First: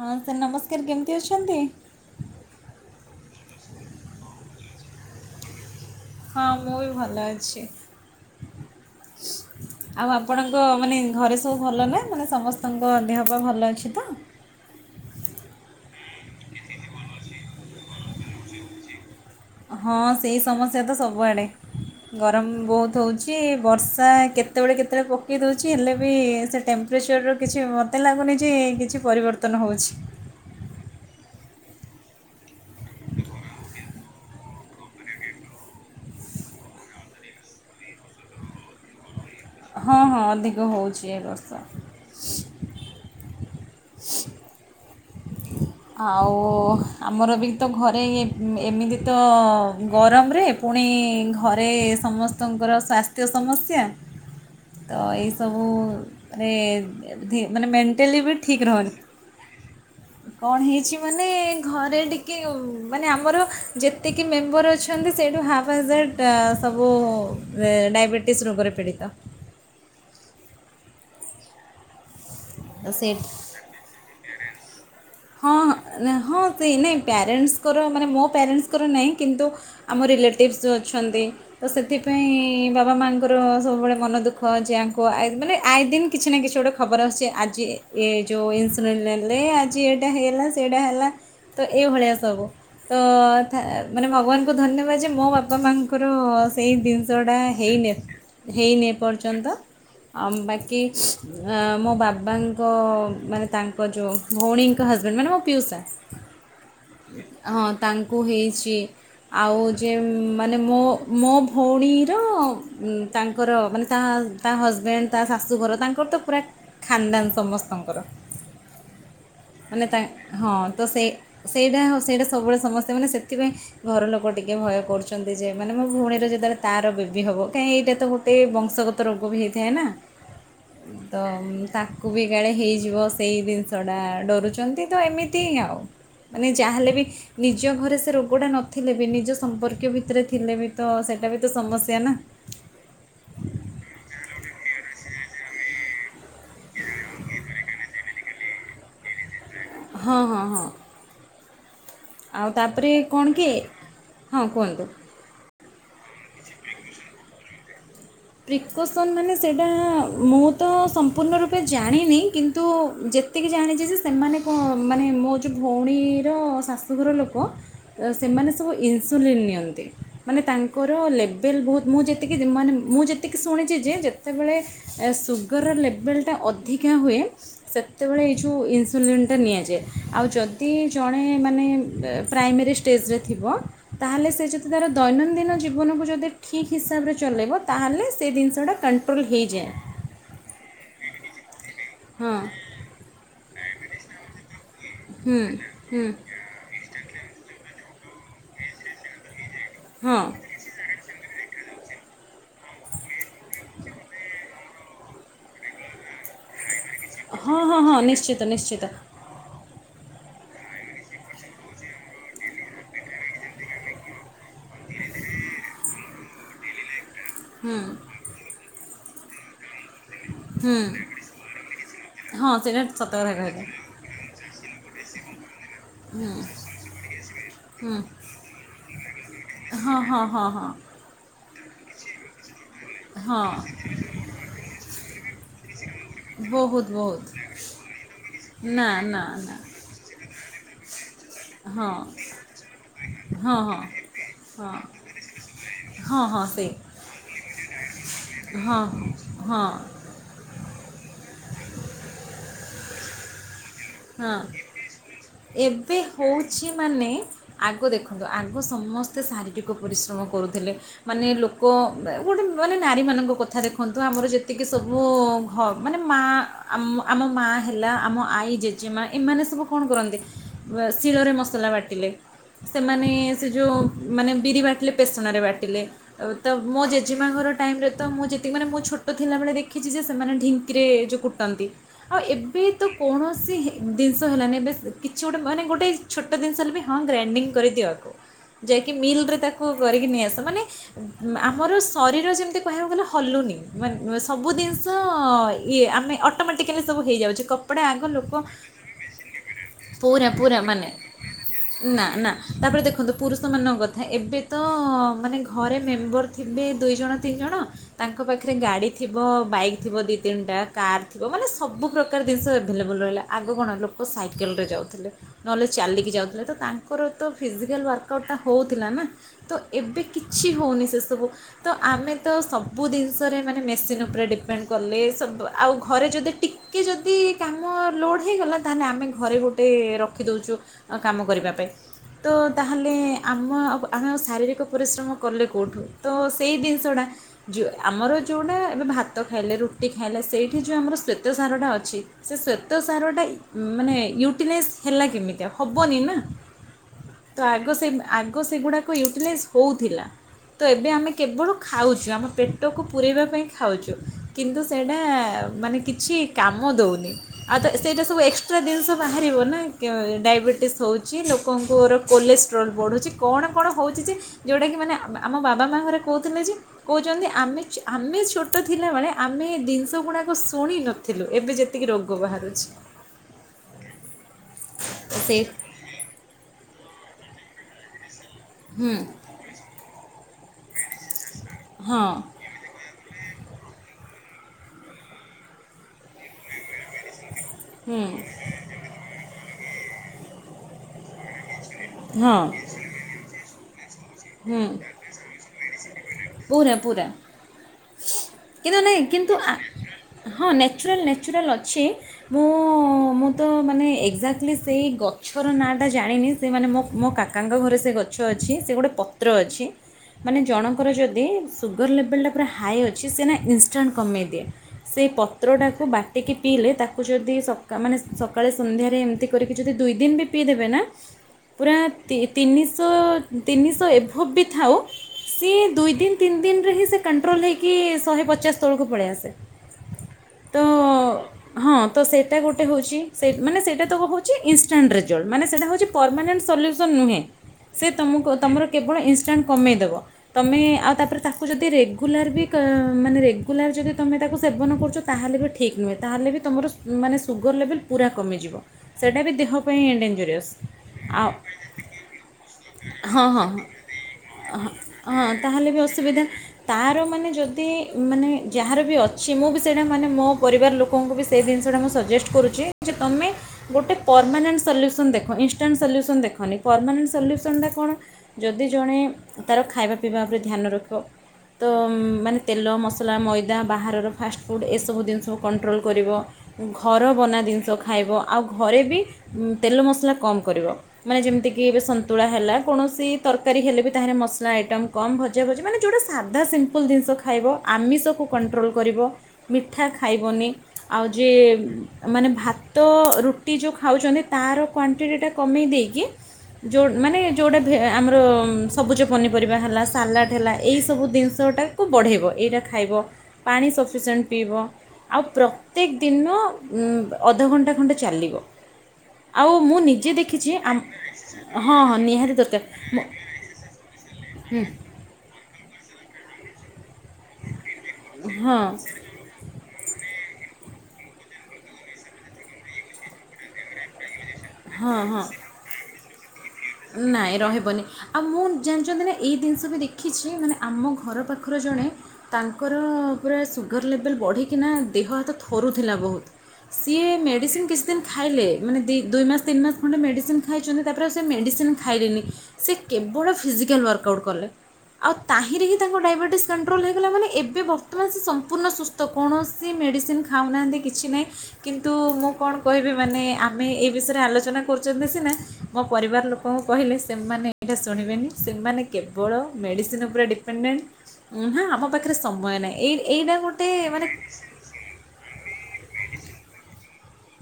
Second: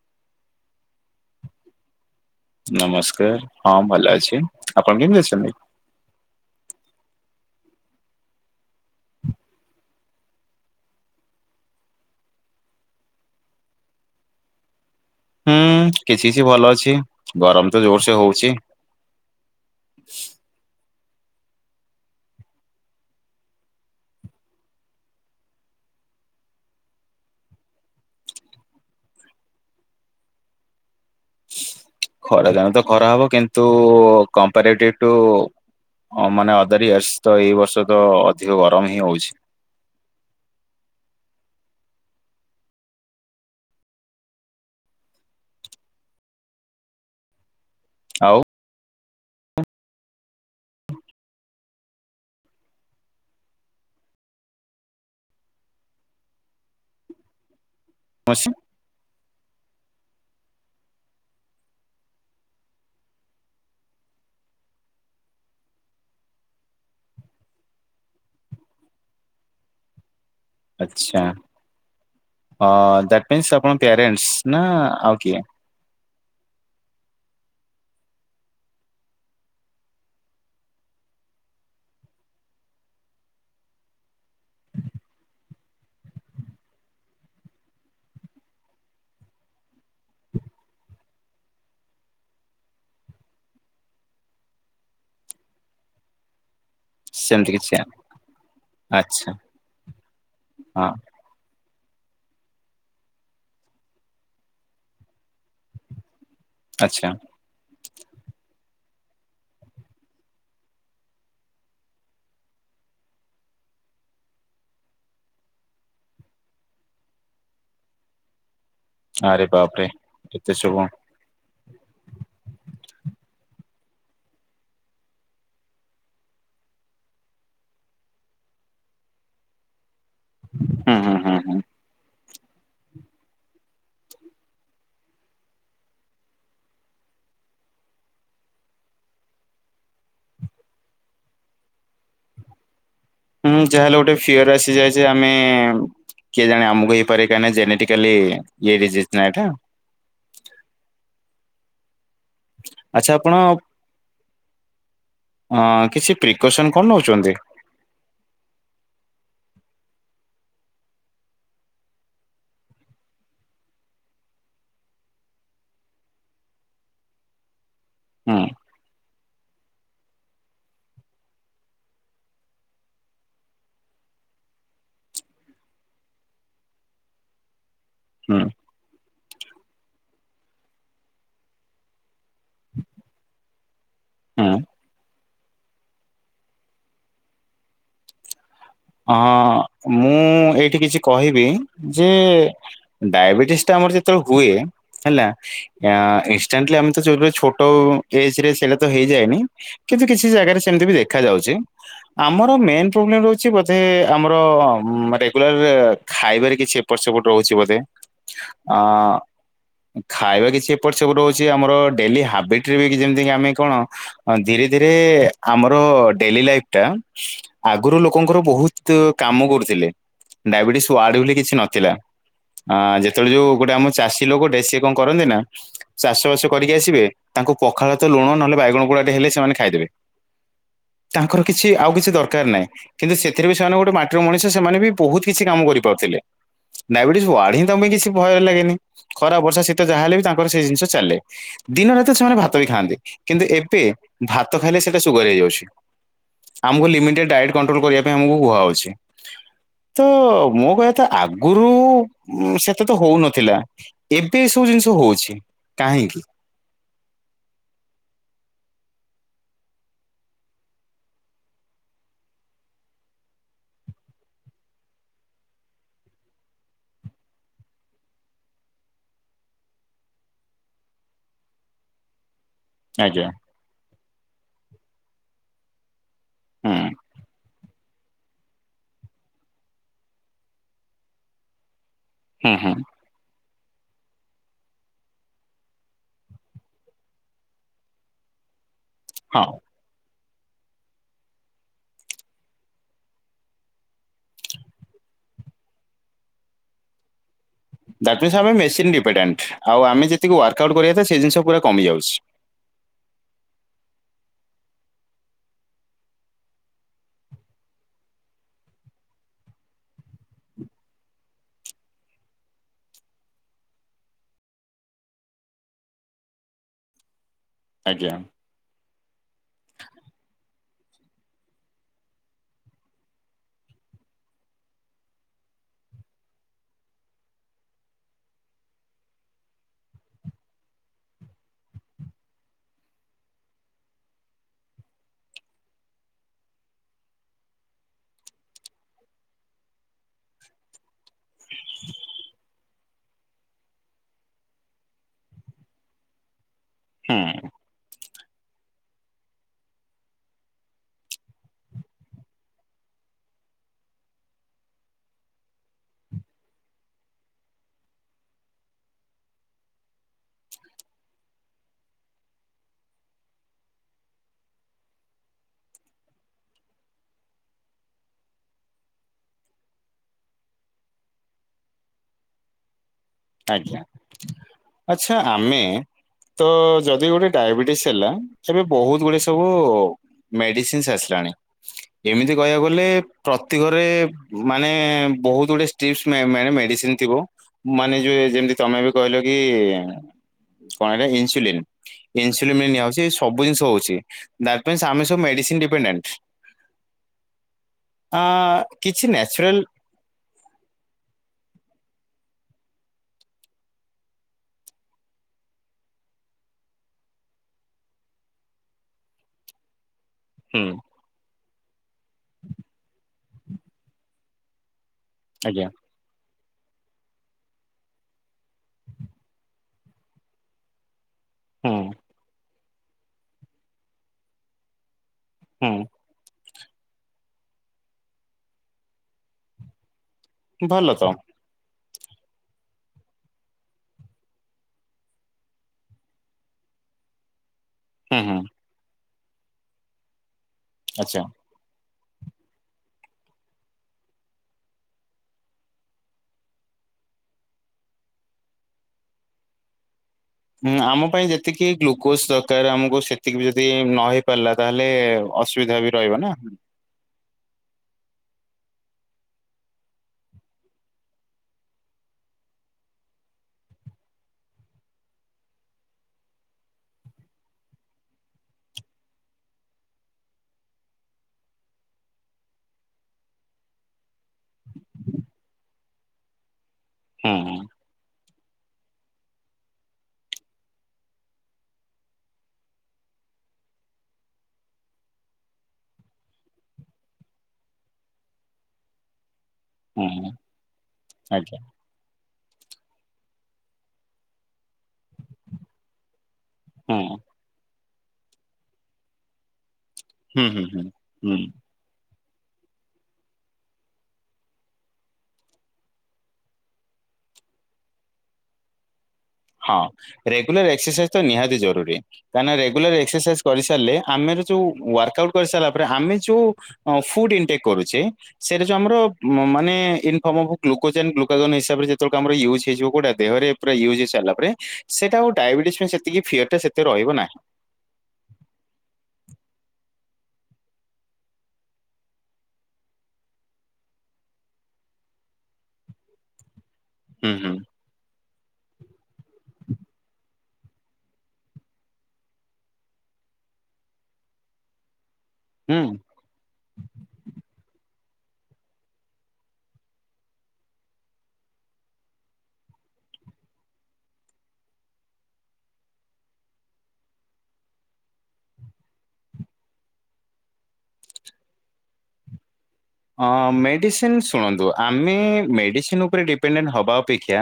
ହଁ ସାର୍ ନମସ୍କାର କେମିତି ଅଛନ୍ତି? ନମସ୍କାର ହଁ ଭଲ ଅଛି ଆପଣ କେମିତି ଅଛନ୍ତି? ହଁ ମୁଁ ବି ଭଲ ଅଛି। ଆଉ ଆପଣଙ୍କ ମାନେ ଘରେ ସବୁ ଭଲ ନା ମାନେ ସମସ୍ତଙ୍କ ଦେହ ପା ଭଲ ଅଛି ତ? ହୁଁ କିଛି କିଛି ଭଲ ଅଛି। ଗରମ ତ ଜୋରସେ ହଉଚି। ହଁ ସେଇ ସମସ୍ୟା ତ ସବୁଆଡେ। ଗରମ ବହୁତ ହଉଚି। ବର୍ଷା କେତେବେଳେ କେତେବେଳେ ପକେଇ ଦଉଚି। ହେଲେ ବି ସେ ଟେମ୍ପ ପ୍ରେଚର୍ କିଛି ମୋତେ ଲାଗୁନି ଯେ କିଛି ପରିବର୍ତ୍ତନ ହଉଚି। ଖରା ଦିନେ ତ ଖରା ହବ କିନ୍ତୁ କମ୍ପାରେଟିଭି ଟୁ ହଁ ମାନେ ଅଦର ଇୟର୍ସ ତ ଏଇ ବର୍ଷ ତ ଅଧିକ ଗରମ ହିଁ ହଉଛି। ହଁ ହଁ ଅଧିକ ହଉଚି ଏ ବର୍ଷ। ଆଉ ଆମର ବି ତ ଘରେ ଇଏ ଆଉ ଏମିତି ତ ଗରମରେ ପୁଣି ଘରେ ସମସ୍ତଙ୍କର ସ୍ୱାସ୍ଥ୍ୟ ସମସ୍ୟା ତ ଏଇ ସବୁ ରେ ଧୀ ମାନେ ମେନ୍ ଣ୍ଟାଲି ବି ଅଛି? ଠିକ୍ ରହୁନି। କଣ ହେଇଚି ମାନେ ଘରେ ଟିକେ ମାନେ ଆମର ଯେତିକି ମେମ୍ବର ଅଛ୍ ଛନ୍ତି ସେଇଠୁ ହାଫ୍ ହାଜ୍ଟ ସବୁ ୱେ ଡାଇବେଟିସ୍ ରୋଗରେ ପୀଡ଼ିତ। ଆଚ୍ଛା ତ ସେଇଠି ଦ୍ୟାଟ ମିନ୍ସ ଆପଣ ପ୍ୟାରେଣ୍ଟସ୍ ନା ଆଉ କିଏ? ଆଁ ନା ହଁ ସେ ନାଇଁ ପ୍ୟାରେଣ୍ଟସ୍ ଙ୍କ ମାନେ ମୋ ପ୍ୟାରେଣ୍ଟସ୍ ଙ୍କର ନାଇଁ କିନ୍ତୁ ଆମ ରିଲେଟିଭ୍ସ ଯେଉଁ ଅଛନ୍ତି। ତ ସେଥିପାଇଁ ବାବା ମାଆଙ୍କର ସବୁବେଳେ ମନ ଦୁଃଖ ଯେ ଆଙ୍କୁ ଆଇ ମାନେ ଆଇ ଦିନ କିଛି ନା କିଛି ଗୋଟେ ଖବର ଆସୁଛି ଆଜି ଏ ଯୋଉ ଇନ୍ସୁଲିନ ନେଲେ ଆଜି ଏଇଟା ହେଇଗଲା ସେଇଟା ହେଲା। ତ ଏଇଭଳିଆ ସବୁ। ତ ମାନେ ଭଗବାନଙ୍କୁ ଧନ୍ୟବାଦ ଯେ ମୋ ବାପା ମାଆଙ୍କର ସେଇ ଜିନିଷଟା ସେମିତି କିଛି ହେଇନି ଏ ହେଇନି ଆଚ୍ଛା ଏପର୍ଯ୍ୟନ୍ତ ଆଉ ବାକି ହଁ ଆଁ ମୋ ବା ବାପା ଙ୍କ ମାନେ ତାଙ୍କ ଯୋଉ ଭଉଣୀଙ୍କ ହଜବେଣ୍ଡ ମାନେ ମୋ ପିଉସା। ଆଚ୍ଛା ହଁ ତାଙ୍କୁ ହେଇଛି। ଆଉ ଯେ ମାନେ ମୋ ମୋ ଭଉଣୀର ତାଙ୍କର ମାନେ ତାହା ତା ହଜବେଣ୍ଡ୍ ତା ଶାଶୁଘର ତାଙ୍କର ତ ପୁରା ଖାନଦାନ ସମସ୍ତଙ୍କର। ଆରେ ମାନେ ବାପରେ ତା ହଁ ଏତେ ସବୁ ତ ସେ ସେଇଟା ହଁ ସେଇଟା ସବୁବେଳେ ସମସ୍ତେ ମାନେ ସେଥିପାଇଁ ଘର ଲୋକ ଟିକେ ଭୟ କରୁଛନ୍ତି ଯେ ମାନେ ମୋ ଭଉଣୀର ଯେତେବେଳେ ତାର ବେବି ହେବ କାଇଁ ଏଇଟା ତ ଗୋ ଏଇ ବଂଶଗତ ରୋଗ ବି ହେଇଥାଏ ନା ହୁଁ ହୁଁ ହୁଁ ହୁଁ ତ ତାକୁ ବି କାଳେ ହେଇଯିବ ସେଇ ଜିନିଷ ଟା ଡ଼ରୁଛନ୍ତି ତ ଏମିତି ହିଁ ଆଉ। ମାନେ ଯାହାହେଲେ ବି ନିଜ ଘରେ ସେ ରୋଗଟା ନଥିଲେ ବି ନିଜ ସମ୍ପର୍କୀୟ ଭିତରେ ଥିଲେ ବି ତ ସେଇଟା ବି ତ ସମସ୍ୟା ନା। ହୁଁ ଯାହାହେଲେ ଗୋଟେ ଫିୟର ଆସିଯାଏ ଯେ ଆମେ କିଏ ଜାଣେ ଆମକୁ ହେଇପାରେ କାଇଁନା ଜେନେଟିକାଲି ଇଏ ଡ଼ିଜିଜି ନା ଏଇଟା। ହଁ ହଁ ହଁ। ଆଉ ତାପରେ ଆଚ୍ଛା କଣ ଆପଣ କି ହଁ କୁହନ୍ତୁ। ହଁ କିଛି ପ୍ରିକସନ୍ କଣ ନଉଚନ୍ତି? ପ୍ରିକସନ୍ ମାନେ ସେଇଟା ମୁଁ ତ ସମ୍ପୂର୍ଣ୍ଣ ରୂପେ ଜାଣିନି କିନ୍ତୁ ଯେ ଏତିକି ଜାଣିଚି ଯେ ସେମାନେ କଣ ମାନେ ମୋ ଯୋଉ ଭଉଣୀର ଶାଶୁଘର ଲୋକ ହୁଁ ସେମାନେ ସବୁ ଇନ୍ସୁଲିନ୍ ନିଅନ୍ତି ମାନେ ତାଙ୍କର ଲେଭଲ୍ ବହୁତ୍ ମୁଁ ଯେତିକି ମାନେ ମୁଁ ଯେତିକି ଶୁଣିଛି ଯେ ଯେତେବେଳେ ଏ ସୁଗରର ଲେବଲ୍ ଟା ଅଧିକା ହୁଏ ସେତେବେଳେ ଏଇ ହୁଁ ଯୋଉ ଇ ଇନ୍ସୁଲିନ୍ ଟା ନିଆଯାଏ ଆଉ ଯଦି ଜଣେ ମାନେ ପ୍ରାଇମେରୀ ଷ୍ଟେଜ୍ ରେ ଥିବ ତାହେଲେ ସେ ହୁଁ ଯଦି ତାର ଦୈନନ୍ଦିନ ଜୀବନକୁ ଯଦି ଠିକ୍ ହିସାବରେ ଚଲାଇବ ତା ହେଲେ ସେ ଜିନିଷ ଟା ହଁ ମୁଁ ଏଇଠି କିଛି କହିବି ଯେ ହଁ ଡାଇବେଟିସ୍ ଟା ଆମର ଯେତେବେଳେ ହୁଏ ହେଲା ହୁଁ ଏ ହୁଁ ଏକ୍ସାକ୍ଟଲି ଆମେ ତ ଯେବେ ଛୋଟ ଏଜ୍ ରେ ସେଟା ତ ହେଇଯାଏନି। କିନ୍ତୁ ହଁ କିଛି ଜାଗାରେ ସେମିତି ବି ଦେଖାଯାଉଛି ଆମର ମେନ୍ ପ୍ରୋବ୍ଲେମ୍ ର ରହୁଛି ବୋଧେ ଆମର ରେଗୁଲାର ଖାଇବାରେ କିଛି ଏପଟେ ସେପଟ ରହୁଛି ହଁ ବୋଧେ ହଁ ହଁ ନିଶ୍ଚିତ ଅ ନିଶ୍ଚିତ ଖାଇବା କିଛି ଏପଟ ସେପଟ ରହୁଛି ଆମର ଡେଲି ହାବିଟି ରେ ବି ଯେମିତି ଆମେ କଣ ହଁ ଧୀରେ ଧୀରେ ଆମର ଡେଲି ଲାଇଫ୍ ଟା ହୁଁ ଆଗରୁ ଲୋକଙ୍କର ବହୁତ୍ କାମ କରୁଥିଲେ। ହୁଁ ଡାଇବେଟିସ୍ ୱାଡ଼ ବୋଲି କିଛି ନଥିଲା ହଁ ଆ ସେଇଟା ସତ ଯେତେବେଳେ କଥା ଯୋଉ କହିଲେ ଗୋଟେ ଆମ ଚାଷୀ ଲୋକ ଟେ ସେ କଣ କରନ୍ତି ନା ଚାଷବାସ କରିକି ଆସିବେ ତାଙ୍କୁ ପଖାଳ ହୁଁ ଭାତ ଲୁଣ ନହେଲେ ବାଇଗଣ ପୋଡ଼ା ଟେ ହେଲେ ସେମାନେ ଖାଇଦେବେ। ହଁ ହଁ ହଁ ହଁ। ତାଙ୍କର କିଛି ଆଉ କିଛି ଦରକାର ନାହିଁ। କିନ୍ତୁ ହଁ ସେଥିରେ ବି ସେମାନେ ଗୋଟେ ମାଟିର ମଣିଷ ସେମାନେ ବି ବହୁତ୍ କିଛି କାମ କରିପାରୁଥିଲେ। ବହୁତ ଡାଇବେଟିସ୍ ବହୁତ ୱାଡ଼ ହିଁ ତାଙ୍କ ପାଇଁ କିଛି ଭୟ ଲାଗେନି ନା ନା ଖରା, ନା ବର୍ଷା, ଶୀତ ଯାହାହଲେବି ତାଙ୍କର ସେ ଜିନିଷ ଚାଲେ। ହଁ ଦିନ ରାତି ସେମାନେ ଭାତ ବି ଖାଆନ୍ତି କିନ୍ତୁ ହଁ ହଁ ଏବେ ଭାତ ହଁ ଖାଇଲେ ସେଟା ସୁଗାର ହେଇଯାଉଛି। ହଁ ହଁ ସେଇ ଆମକୁ ଲିମିଟେଡ଼ ଡାଏଟ୍ କଣ୍ଟ୍ରୋଲ କରିବା ପାଇଁ ଆମକୁ ହଁ କୁହାଯାଉଚି। ହଁ ତ ମୋ କହିବା କଥା ଆଗରୁ ସେତେ ତ ହଉନଥିଲା। ହଁ ଏବେ ଏ ସବୁ ଜିନିଷ ହଉଛି କାହିଁକି? ସେମାନେ ଆଗ ଦେଖନ୍ତୁ ଆଗ ସମସ୍ତେ ଶାରୀରିକ ପରିଶ୍ରମ କରୁଥିଲେ। ମାନେ ଲୋକ ଗୋଟେ ମାନେ ନାରୀମାନଙ୍କ କଥା ଦେଖନ୍ତୁ ଆମର ଯେତିକି ସବୁ ହଁ ମାନେ ମା ଆମ ମା ହେଲା ଆମ ଆଈ ଜେ ଜେଜେମା ଏମାନେ ସବୁ କଣ କରନ୍ତି ସିଲରେ ମସଲା ବାଟିଲେ ସେମାନେ ଆଜ୍ଞା ସେ ଯେଉଁ ମାନେ ବିରି ବାଟିଲେ ପେସଣରେ ବାଟିଲେ ତ ହୁଁ ମୋ ଜେଜେମା ଙ୍କର ଟାଇମରେ ତ ମୁଁ ଯେତିକି ମାନେ ମୁଁ ଛୋଟ ଥିଲାବେଳେ ଦେଖିଛି ଯେ ସେମାନେ ଢିଙ୍କିରେ ଯେଉଁ କୁଟନ୍ତି। ଆଉ ହୁଁ ଏବେ ହୁଁ ତ କୌଣସି ଜିନିଷ ହେଲାନି ବେଶ କିଛି ଗୋଟେ ମାନେ ଗୋଟେ ଛୋଟ ଜିନିଷ ହେଲେ ବି ହଁ ଗ୍ରାଇଣ୍ଡିଙ୍ଗ କରିଦିଅ ଆକୁ। ଯାଇକି ମିଲ ରେ ହଁ। ତାକୁ କରିକି ନେଇ ଆସ ମାନେ ଆମର ଶରୀର ଯେମିତି କହିବାକୁ ଗଲେ ହଲୁନି ମାନେ ସବୁ ଜିନିଷ ଇଏ ଆମେ ଅଟୋମେଟିକାଲି ସବୁ ହେଇଯାଉଛି କପଡ଼ା ଆଗ ଦାଟ୍ ଲୋକ [unintelligible] ଆଉ ଆମେ ପୁରା ଯେତିକି ୱାର୍କ ପୁରା ଆଉଟ ମାନେ କରିବା ସେ ଜିନିଷ ପୁରା କମି଼ ନା ଯାଉଛି। ନା ତାପରେ ଦେଖନ୍ତୁ ପୁରୁଷ ମାନଙ୍କ କଥା ଏବେ ତ ମାନେ ଘରେ ମେମ୍ବର ଥିବେ ଦୁଇ ଜଣ ତିନି ଜଣ ତାଙ୍କ ପାଖରେ ଗାଡ଼ି ଥିବ ବାଇକ୍ ଥିବ ଦୁଇ ତିନିଟା କାର୍ ଥିବ ମାନେ ସବୁ ପ୍ର୍ରକାର ଜିନିଷ ଏଭେଲେବଲ୍ ରହିଲା। ଆଗ କଣ ଲୋକ ସାଇକେଲରେ ଯାଉଥିଲେ ନହେଲେ ଚାଲିକି ଯାଉଥିଲେ ତ ତାଙ୍କ ର ତ ଫିଜିକାଲ୍ ୱାର୍କ ଆଜ୍ଞା ଆଉଟ୍ ଟା ହଉଥିଲା ନା ତ ଏବେ କିଛି ହଉନି ସେ ସବୁ ତ ଆମେ ତ ସବୁ ଜିନିଷରେ ମାନେ ମେସିନ୍ ଉପରେ ଡିପେଣ୍ଡ୍ କଲେ ସବୁ ଆଉ ଘରେ ଯଦି ଟିକେ ଯଦି କାମ ଲୋଡ୍ ହେଇଗଲା ତାହେଲେ ଆମେ ଘରେ ଗୋଟେ ରଖି ଦଉଚୁ କାମ କରିବା ପାଇଁ। ତ ତାହେଲେ ଆମ ଆମେ ଶାରୀରିକ ପରିଶ୍ରମ କଲେ କଉଠୁ ତ ସେଇ ଜିନିଷଟା ଯୋ ଆମର ଯୋଉଟା ଏବେ ଭାତ ଖାଇଲେ ରୁଟି ଖାଇଲେ ସେଇଠି ଯୋଉ ଆମର ଶ୍ଵେ ତ ସାରଟା ଅଛି ଶ୍ଵେ ତ ସାର ଟା ମାନେ ୟୁଟିଲାଇଜ୍ ହେଲା କେମିତି ଆଉ ହବନି ନା ହୁଁ ତ ଆଗ୍ ତ ସେ ଆଗ ସେଗୁଡାକ ୟୁଟିଲାଇଜ୍ ହଉଥିଲା। ତ ଏବେ ଆମେ କେବଳ ଖାଉଚୁ ଆମ ପେଟକୁ ପୁରେଇବା ପାଇଁ ଖାଉଚୁ। କିନ୍ତୁ ସେଇଟା ମାନେ କିଛି କାମ ଦଉନି। ଆଉ ତ ସେଇଟା ସବୁ ଏକ୍ସଟ୍ରା ଜିନିଷ ବାହାରିବ ନା ଡାଇବେଟିସ୍ ହଉଚି ଲୋକଙ୍କର କୋଲେଷ୍ଟ୍ରୋଲ୍ ବଢ଼ୁଛି କଣ କଣ ହଉଚି ଯେ ଯଉଟାକି ମାନେ ଆମ ବାବା ମା ଘରେ କହୁଥିଲେ ଯେ କହୁଚନ୍ତି ଆମେ ଆମେ ଛୋଟ ଥିଲାବେଳେ ଆମେ ଜିନିଷ ଗୁଡ଼ାକ ଶୁଣି ନଥିଲୁ ଏବେ ଯେତିକି ରୋଗ ରୋଗ ବାହାରୁଚି। ଆଜ୍ଞା ଆଚ୍ଛା ସେ ଆମେ ତ ଯଦି ଗୋଟେ ଡାଇବେଟିସ୍ ହେଲା ଏବେ ହୁଁ ବହୁତ ଗୁଡେ ସବୁ ମେଡ଼ିସିନ୍ସି ଆସିଲାଣି ହଁ ଏମିତି କହିବାକୁ ଗଲେ ପ୍ରତି ଘରେ ମାନେ ବହୁତ ଗୁଡ଼ିଏ ଷ୍ଟିପ୍ସ ମେ ମେଡ଼ିସିନ୍ ଥିବ ମାନେ ହୁଁ ଯେମତି ତମେ ବି କହିଲ କି କଣ ହେ ଇନ୍ସୁଲିନ୍ ହଁ ଇନ୍ସୁଲିନ୍ ନିଆ ସବୁ ଜିନଷ ହଉଚି ହୁଁ ଦାଟ୍ ମେନ୍ସ ଆମେ ସବୁ ମେଡ଼ିସିନ୍ ଡିପେଣ୍ଡ୍ଟ ପୁରା ପୁରା ଅ କିନ୍ତୁ ନାଇଁ କିଛି କିନ୍ତୁ ଆ ନ୍ୟାଚୁରାଲ୍ ହଁ ନ୍ୟାଚୁରାଲ୍ ନ୍ୟାଚୁରାଲ୍ ଅଛି ମୁଁ ମୁଁ ତ ମାନେ ଏକ୍ଜାକ୍ଟଲି ସେଇ ଗଛର ନାଁଟା ଜାଣିନି ସେମାନେ ମ ମୋ କା କାକାଙ୍କ ଘରେ ସେ ଗଛ ଅଛି ସେ ଗୋଟେ ପତ୍ର ଅଛି ମାନେ ହୁଁ ଜଣଙ୍କର ଯଦି ସୁଗର ଲେବେଲ୍ ଟା ପୁରା ହାଏ ଅଛି ସେ ନା ଇନ୍ ଷ୍ଟାଣ୍ଡ୍ କମେଇ ଦିଏ ସେ ଆଜ୍ଞା ପତ୍ରଟାକୁ ବା ଟିକି ପିଇଲେ ତାକୁ ଯଦି ସକା ମାନେ ସକାଳେ ସନ୍ଧ୍ୟାରେ ଏମିତି କରିକି ଯଦି ଦୁଇ ଦିନ ବି ପିଇଦେବେ ନା ପୁରା ହୁଁ ତି ତିନିସ ତିନିସ ଏଭବ୍ ବି ଥାଉ ସି ହୁଁ ଦୁଇ ଦିନ୍ ତିନି ଦିନରେ ହିଁ ସେ କଣ୍ଟ୍ରୋଲ ହେଇକି ଶହେ ପଚାଶ ତଳକୁ ପଳେଇ ଆସେ। ଭଲ ତ। ହଁ ତ ସେଟା ଗୋଟେ ହଉଚି ସେ ମାନେ ସେଇଟା ତ ହେଉଛି ଇନଷ୍ଟାଣ୍ଟ ରେଜଲ୍ଟ ମାନେ ସେଟା ହଉଚି ପରମାନେଣ୍ଟ ସଲ୍ୟୁସନ୍ ନୁହେଁ। ସେ ହୁଁ ତମକୁ ହୁଁ ତମର କେବଳ ଇନଷ୍ଟାଣ୍ଟ୍ କମେଇଦବ ତୁମେ ଆଉ ତାପରେ ଆଚ୍ଛା ତାକୁ ଯଦି ରେ ରେଗୁଲାର ବି ମାନେ ରେଗୁଲାର ଯଦି ତୁମେ ତାକୁ ସେବନ କରୁଚ ତାହେଲେ ବି ଠିକ୍ ନୁହେଁ ତାହେଲେ ବି ତମର ମାନେ ସୁଗର୍ ଲେବଲ୍ ପୁରା କମିଯିବ ସେଇଟା ବି ଦେହ ପାଇଁଁ ଡେଞ୍ଜରିଅସ୍। ହୁଁ ଆମ ପାଇଁ ଯେତିକି ଗ୍ଲୁକୋଜ୍ ଦରକାର ଆମକୁ ହଁ ସେତିକି ହଁ ବି ଯଦି ନ ହେଇ ପାରିଲା ହଁ ତାହେଲେ ହଁ ତାହେଲେ ଅସୁବିଧା ବି ରହିବ ନା। ତାର ମାନେ ଯୋଦି ମାନେ ଯାହାର ବି ଅଛି ମୁଁ ବି ସେଇଟା ମାନେ ମୋ ପରିବାର ଲୋ ଲୋକଙ୍କୁ ବି ସେଇ ଦିନଷଟା ମୁଁ ସଜେଷ୍ଟ କରୁଚି ଯେ ତମେ ଗୋଟେ ପରମାନେଣ୍ଟ୍ ସଲ୍ୟୁସନ୍ ଦେଖ ଇନଷ୍ଟାଣ୍ଟ୍ ସଲ୍ୟୁସନ୍ ଦେଖନି ପରମାନେଣ୍ଟ୍ ସଲ୍ୟୁସନଟା କଣ ଯଦି ଜଣେ ତାର ଖାଇବା ପିଇବା ଉପରେ ଧ୍ୟାନ ରଖିବ ତ ମାନେ ତେଲ, ମସଲା, ମଇଦା ବାହାରର ଫାଷ୍ଟଫୁଡ଼୍ ଏସବୁ ଜିନିଷକୁ କଣ୍ଟ୍ରୋଲ କରିବ ଘର ହୁଁ ବନା ଦିନିଷ ଖାଇବ ଆଉ ଘରେ ବି ଉଁ ତେଲ ମସଲା କମ୍ କରିବ। ମାନେ ଯେମତିକି ଏବେ ସନ୍ତୁଳା ହେଲା କୌଣସି ତରକାରୀ ହେଲେ ବି ତାହିରେ ମସଲା ଆଇଟମ୍ କମ ଭଜାଭଜି ମାନେ ଯେଉଟା ସା ଧା ସିମ୍ପଲ୍ ଜିନିଷ ଖାଇବ ଆମିଷକୁ କଣ୍ଟ୍ରୋଲ୍ କରିବ। ମିଠା ହୁଁ ଖାଇବନି ଆଉ ଯିଏ ଆଜ୍ଞା ମାନେ ଭାତ, ରୁଟି ଯୋଉ ଖାଉଚନ୍ତି ତାର କ୍ଵାଣ୍ଟିଟିଟା କମେଇ ଦେଇକି ଯୋଉ ହୁଁ ମାନେ ଯଉଟା ଭେ ଆମର ସବୁଜ ପନିପରିବା ହେଲା ସାଲାଡ୍ ହୁଁ ହେଲା ହୁଁ ଏଇ ହୁଁ ସ୍ ସବୁ ହୁଁ ଦିନିଷଟାକୁ ବଢ଼େଇବ ଏଇରା ଖାଇବ ପାଣି ସଫିସେଣ୍ଟ୍ ପିଇବ। ଆଉ ପ୍ରତ୍ୟେକ ଦିନ ଉଁ ଅଧଘଣ୍ଟା ଖଣ୍ଡେ ଚାଲିବ। ଆଉ ମୁଁ ହଁ ନିଜେ ଦେଖିଛି ରେଗୁଲାର ଆମ୍- ଏକ୍ସରସାଇଜ୍ ତ ନିହାତି ହଁ ହଁ ଜରୁରୀ ନିହାତି କାରଣ ଦରକାର ରେଗୁଲାର ମୁଁ- ଏକ୍ସରସାଇଜ୍ କରିସାରଲେ ଆମେର ଯୋଉ ୱାର୍କ ଆଉଟ୍ କରିସାରିଲା ପରେ ଆମେ ଯୋଉ ଅ ଫୁଡ ଇନଟେକ୍ କରୁଚେ ହଁ ସେଇରା ଯୋଉ ଆମର ମ-ମାନେ in form of glycogen glycogen ହିସାବରେ ଯେତୋଳେକୁ ଆମର ୟୁଜ ହେଇଯିବ କୋଉଟା ଦେହରେ ପୁର ୟୁଜ୍ ହେଇସାରଲା ପରେ ହଁ ସେଟା ହଁ ଆଉ ଡାଇବେଟିସ୍ ପାଇଁ ସେତିକି ଫିଅରଟା ସେ ନାଇଁ ରହିବନି ଆଉ ମୁଁ ଜାଣିଚନ୍ତି ନା ଏଇ ଦିନଷ ବି ଦେଖିଛି ମାନେ ଆମ ଘର ପାଖର ଜଣେ ତାଙ୍କର ପୁରା ସୁଗାର ଲେବଲ୍ ବଢ଼ିକିନା ଦେହ ହାତ ଥରୁଥିଲା ବୋହୁତ। ସିଏ ହୁଁ ହୁଁ ମେଡିସନ୍ କିସ୍ ସିନ୍ ଖାଇଲେ ମାନେ ଦି ଦୁଇ ମାସ ତିନି ମାସ ଖଣ୍ଡେ ମେଡିସିନ ଖାଇଚନ୍ତି ତାପରେ ଆଉ ସେ ମେଡିସି ସିନ୍ ଖାଇଲେନି ସେ କେବଳ ଫିଜିକାଲ୍ ୱାର୍କ ଆଉଟ୍ କଲେ। ଆଉ ତାହିଁରେ ହିଁ ହୁଁ ତାଙ୍କ ଡାଇବେଟିସ୍ କନ୍ ଟ୍ରୋଲ୍ ହେଇଗଲା ମାନେ ଏବେ ବର୍ତ୍ତମାନ ସେ ସମ୍ପୂର୍ଣ୍ଣ ସୁସ୍ଥ କୌଣସି ମେଡ଼ିସିନ୍ ଖାଉନାହାନ୍ତି କିଛି ନାହିଁ। କିନ୍ତୁ ମୁଁ କଣ କହିବି ମାନେ ଆମେ ଏଇ ବିଷୟରେ ଆଲୋଚନା କରୁଚନ୍ତି ସିନା ମୋ ପରିବାର ଲୋକ କଣ କହିଲେ ସେମାନେ ଏଇଟା ଶୁଣିବେନି ସେମାନେ କେବଳ ମେଡ଼ିସିନ ଉପରେ ଡିପେଣ୍ଡେଣ୍ଟ। ଉଁ ହାଁ ଆମ ପାଖରେ ସମୟ ନାହିଁ ଏଇ ହଁ ଏଇଟା ଗୋଟେ ମାନେ ମେଡ଼ିସିନ୍ ଶୁଣନ୍ତୁ ଆମେ ମେଡ଼ିସିନ୍ ଉପରେ ଡିପେଣ୍ଡେଣ୍ଟ୍ ହବା ଅପେକ୍ଷା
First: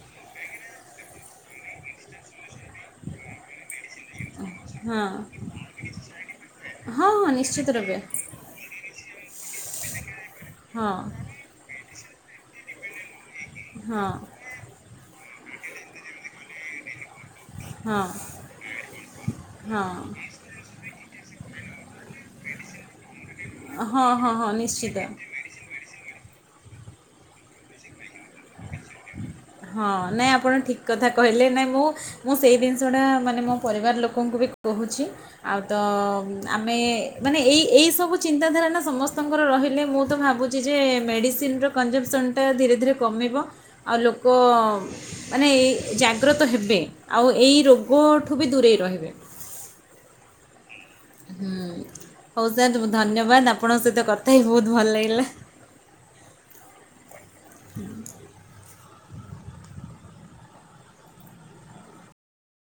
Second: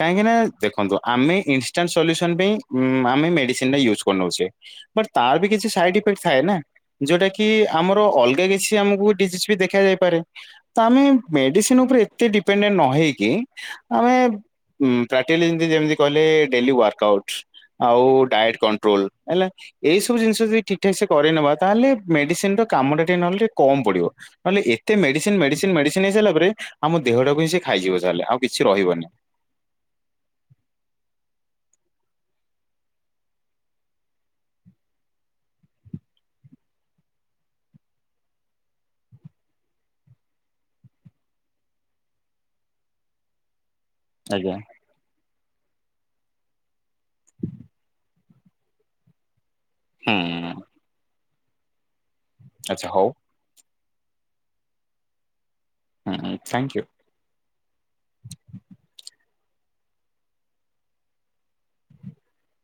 କାହିଁକିନା ଦେଖନ୍ତୁ ଆମେ ଇନଷ୍ଟାଣ୍ଟ୍ ସଲ୍ୟୁସନ୍ ପାଇଁ ଉମ୍ ଆମେ ମେଡିସିନଟା ୟୁଜ୍ କରିନୋଉଚେ। ହଁ ବଟ୍ ତାର ବି କିଛି ସାଇଡ ଇଫେକ୍ଟ ଥାଏ ନା ହଁ ହଁ ଯୋଉଟା କି ନିଶ୍ଚିତ ରୂପେ ଆମର ଅଲଗା କିଛି ଆମକୁ ଡିଜିଜ୍ ବି ଦେ ଖାଯାଇପାରେ ତ ହଁ ଆମେ ମେଡିସିନ୍ ଉପରେ ଏତେ ଡିପେଣ୍ଡେଣ୍ଟ୍ ନ ହେଇକି ହଁ ଆମେ ଉଁ ପ୍ରାକ୍ଟିକାଲି ଯେମତି ଯେମିତି କହେଲେ ଡେଲି ୱାର୍କଆଉଟ୍। ହଁ ଆଉ ଡାଏଟ୍ କଣ୍ଟ୍ରୋଲ୍ ହେଲା ହଁ ଏଇ ସବୁ ଜିନଷ ଯଦି ଠିକ ଠିକସେ କରିନବା ତାହେଲେ ମେଡିସିନ ତ କାମଟା ଟିକେ ନହେଲେ ଟିକେ କମ ହଁ ପଡିବ। ହଁ ହଁ ନିଶ୍ଚିତ ମେଡିସିନ୍ ମେଡିସିନ୍ ମେଡିସିନ୍ ହେଇସାରଲା ପରେ ଆମ ଦେହଟାକୁ ହିଁ ସେ ଖାଇଯିବ ସାଲେ ଆଉ କିଛି ରହିବନି। ହଁ ନାଇଁ ଆପଣ ଠିକ କଥା କହିଲେ ନାଇଁ ମୁଁ ମୁଁ ସେଇ ଦିନଷଟା ମାନେ ମୋ ପରିବାର ଲୋକଙ୍କୁ ବି କୋହୁଛି। ଆଉ ତ ଆମେ ମାନେ ଏଇ ଏଇ ସବୁ ଚିନ୍ତାଧାର ନା ସମସ୍ତଙ୍କର ରହିଲେ ମୁଁ ତ ଭାବୁ ଯିଏ ଯିଏ ମେଡ଼ିସିନର କଞ୍ଜମ୍ପସନଟା ଧୀରେ ଧୀରେ କମିବ ଆଉ ଲୋକ ଆଜ୍ଞା ମାନେ ଏଇ ଜାଗ୍ରତ ହେବେ ଆଉ ଏଇ ରୋଗଠୁ ବି ଦୂରେଇ ରହିବେ। ହୁଁ। ହୁଁ ହୋଉ ସାର୍ ଆଚ୍ଛା ବୋହୁତ ହଉ ଧନ୍ୟବାଦ ଆପଣଙ୍କ ସହିତ କଥା ହେଇ ବୋହୁତ ଭଲ ଲାଗିଲା। ହୁଁଁ ଥ୍ୟାଙ୍କୟୁ। ହୁଁ।